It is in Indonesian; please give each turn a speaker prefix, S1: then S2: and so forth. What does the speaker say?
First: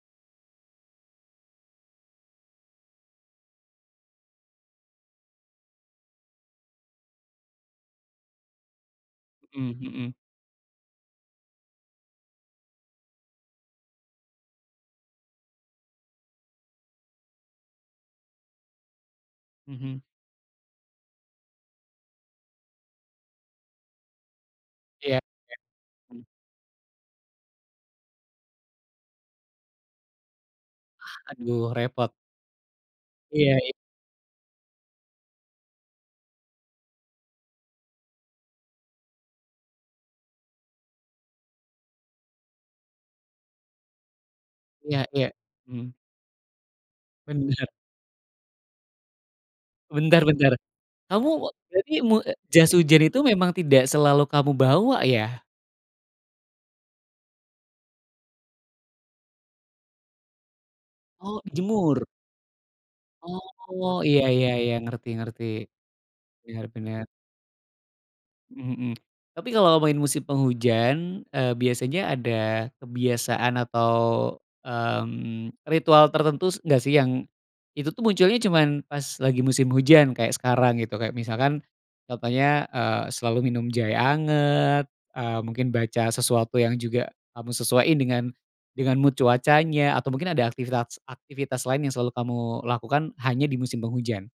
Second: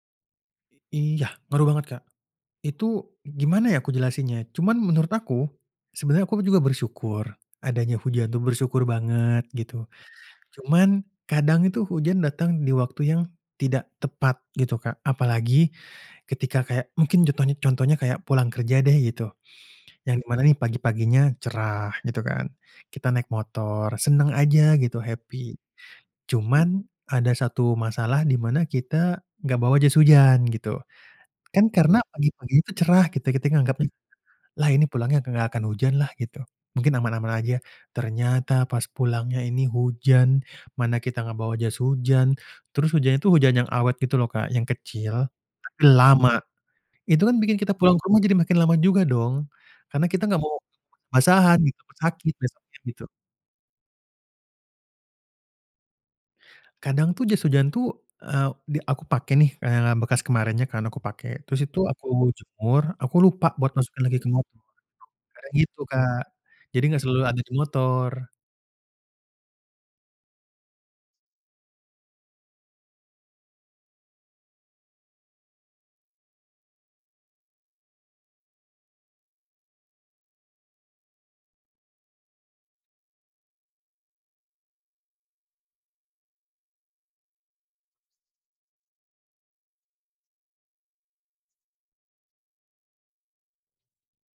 S1: Iya ngaruh banget, Kak. Itu gimana ya aku jelasinnya, cuman menurut aku, sebenarnya aku juga bersyukur adanya hujan tuh, bersyukur banget, gitu.
S2: Mhm.
S1: Cuman kadang itu hujan datang di waktu yang tidak tepat gitu, Kak. Apalagi, ketika kayak mungkin contohnya contohnya kayak pulang kerja deh gitu,
S2: Mhm.
S1: yang di mana nih pagi paginya cerah gitu kan, kita naik motor, senang aja gitu,
S2: Ya ya,
S1: happy.
S2: mhm.
S1: Cuman ada satu masalah di mana kita enggak bawa jas hujan, gitu. Kan,
S2: Aduh
S1: karena
S2: repot.
S1: pagi-pagi cerah kita
S2: Iya, e
S1: nganggepnya lah ini pulangnya enggak akan hujan lah gitu. Mungkin aman-aman aja, ternyata pas pulangnya ini hujan. Mana kita nggak bawa jas hujan, terus hujan itu hujan yang awet gitu loh Kak, yang
S2: Iya
S1: kecil,
S2: iya,
S1: tapi
S2: mhm.
S1: lama. Itu kan bikin
S2: Benar.
S1: kita pulang ke rumah jadi makin lama juga dong, karena
S2: Bentar
S1: kita enggak
S2: bentar.
S1: mau
S2: Kamu,
S1: kebasahan gitu,
S2: jadi mu
S1: sakit,
S2: jas
S1: besoknya
S2: hujan
S1: gitu.
S2: itu memang tidak selalu kamu bawa ya?
S1: Kadang tuh jas hujan tuh, e di aku pake nih, eee, bekas kemarinnya kan aku pake.
S2: Oh
S1: Terus itu
S2: jemur.
S1: aku jemur, aku lupa buat
S2: Oh
S1: masukin lagi
S2: iya
S1: ke
S2: iya
S1: motor.
S2: iya, ngerti ngerti.
S1: Kadang gitu Kak,
S2: Benar
S1: jadi nggak
S2: benar.
S1: selalu ada di motor.
S2: Mhm, tapi kalau ngomongin musim penghujan, e biasanya ada kebiasaan atau, mmm, ritual tertentu nggak sih, yang itu tuh munculnya cuman pas lagi musim hujan, kayak sekarang gitu. Kayak misalkan contohnya, eee, selalu minum jahe anget, eee, mungkin baca sesuatu yang juga kamu sesuai dengan mood cuacanya. Atau mungkin ada aktivitas-aktivitas lain yang selalu kamu lakukan, hanya di musim penghujan?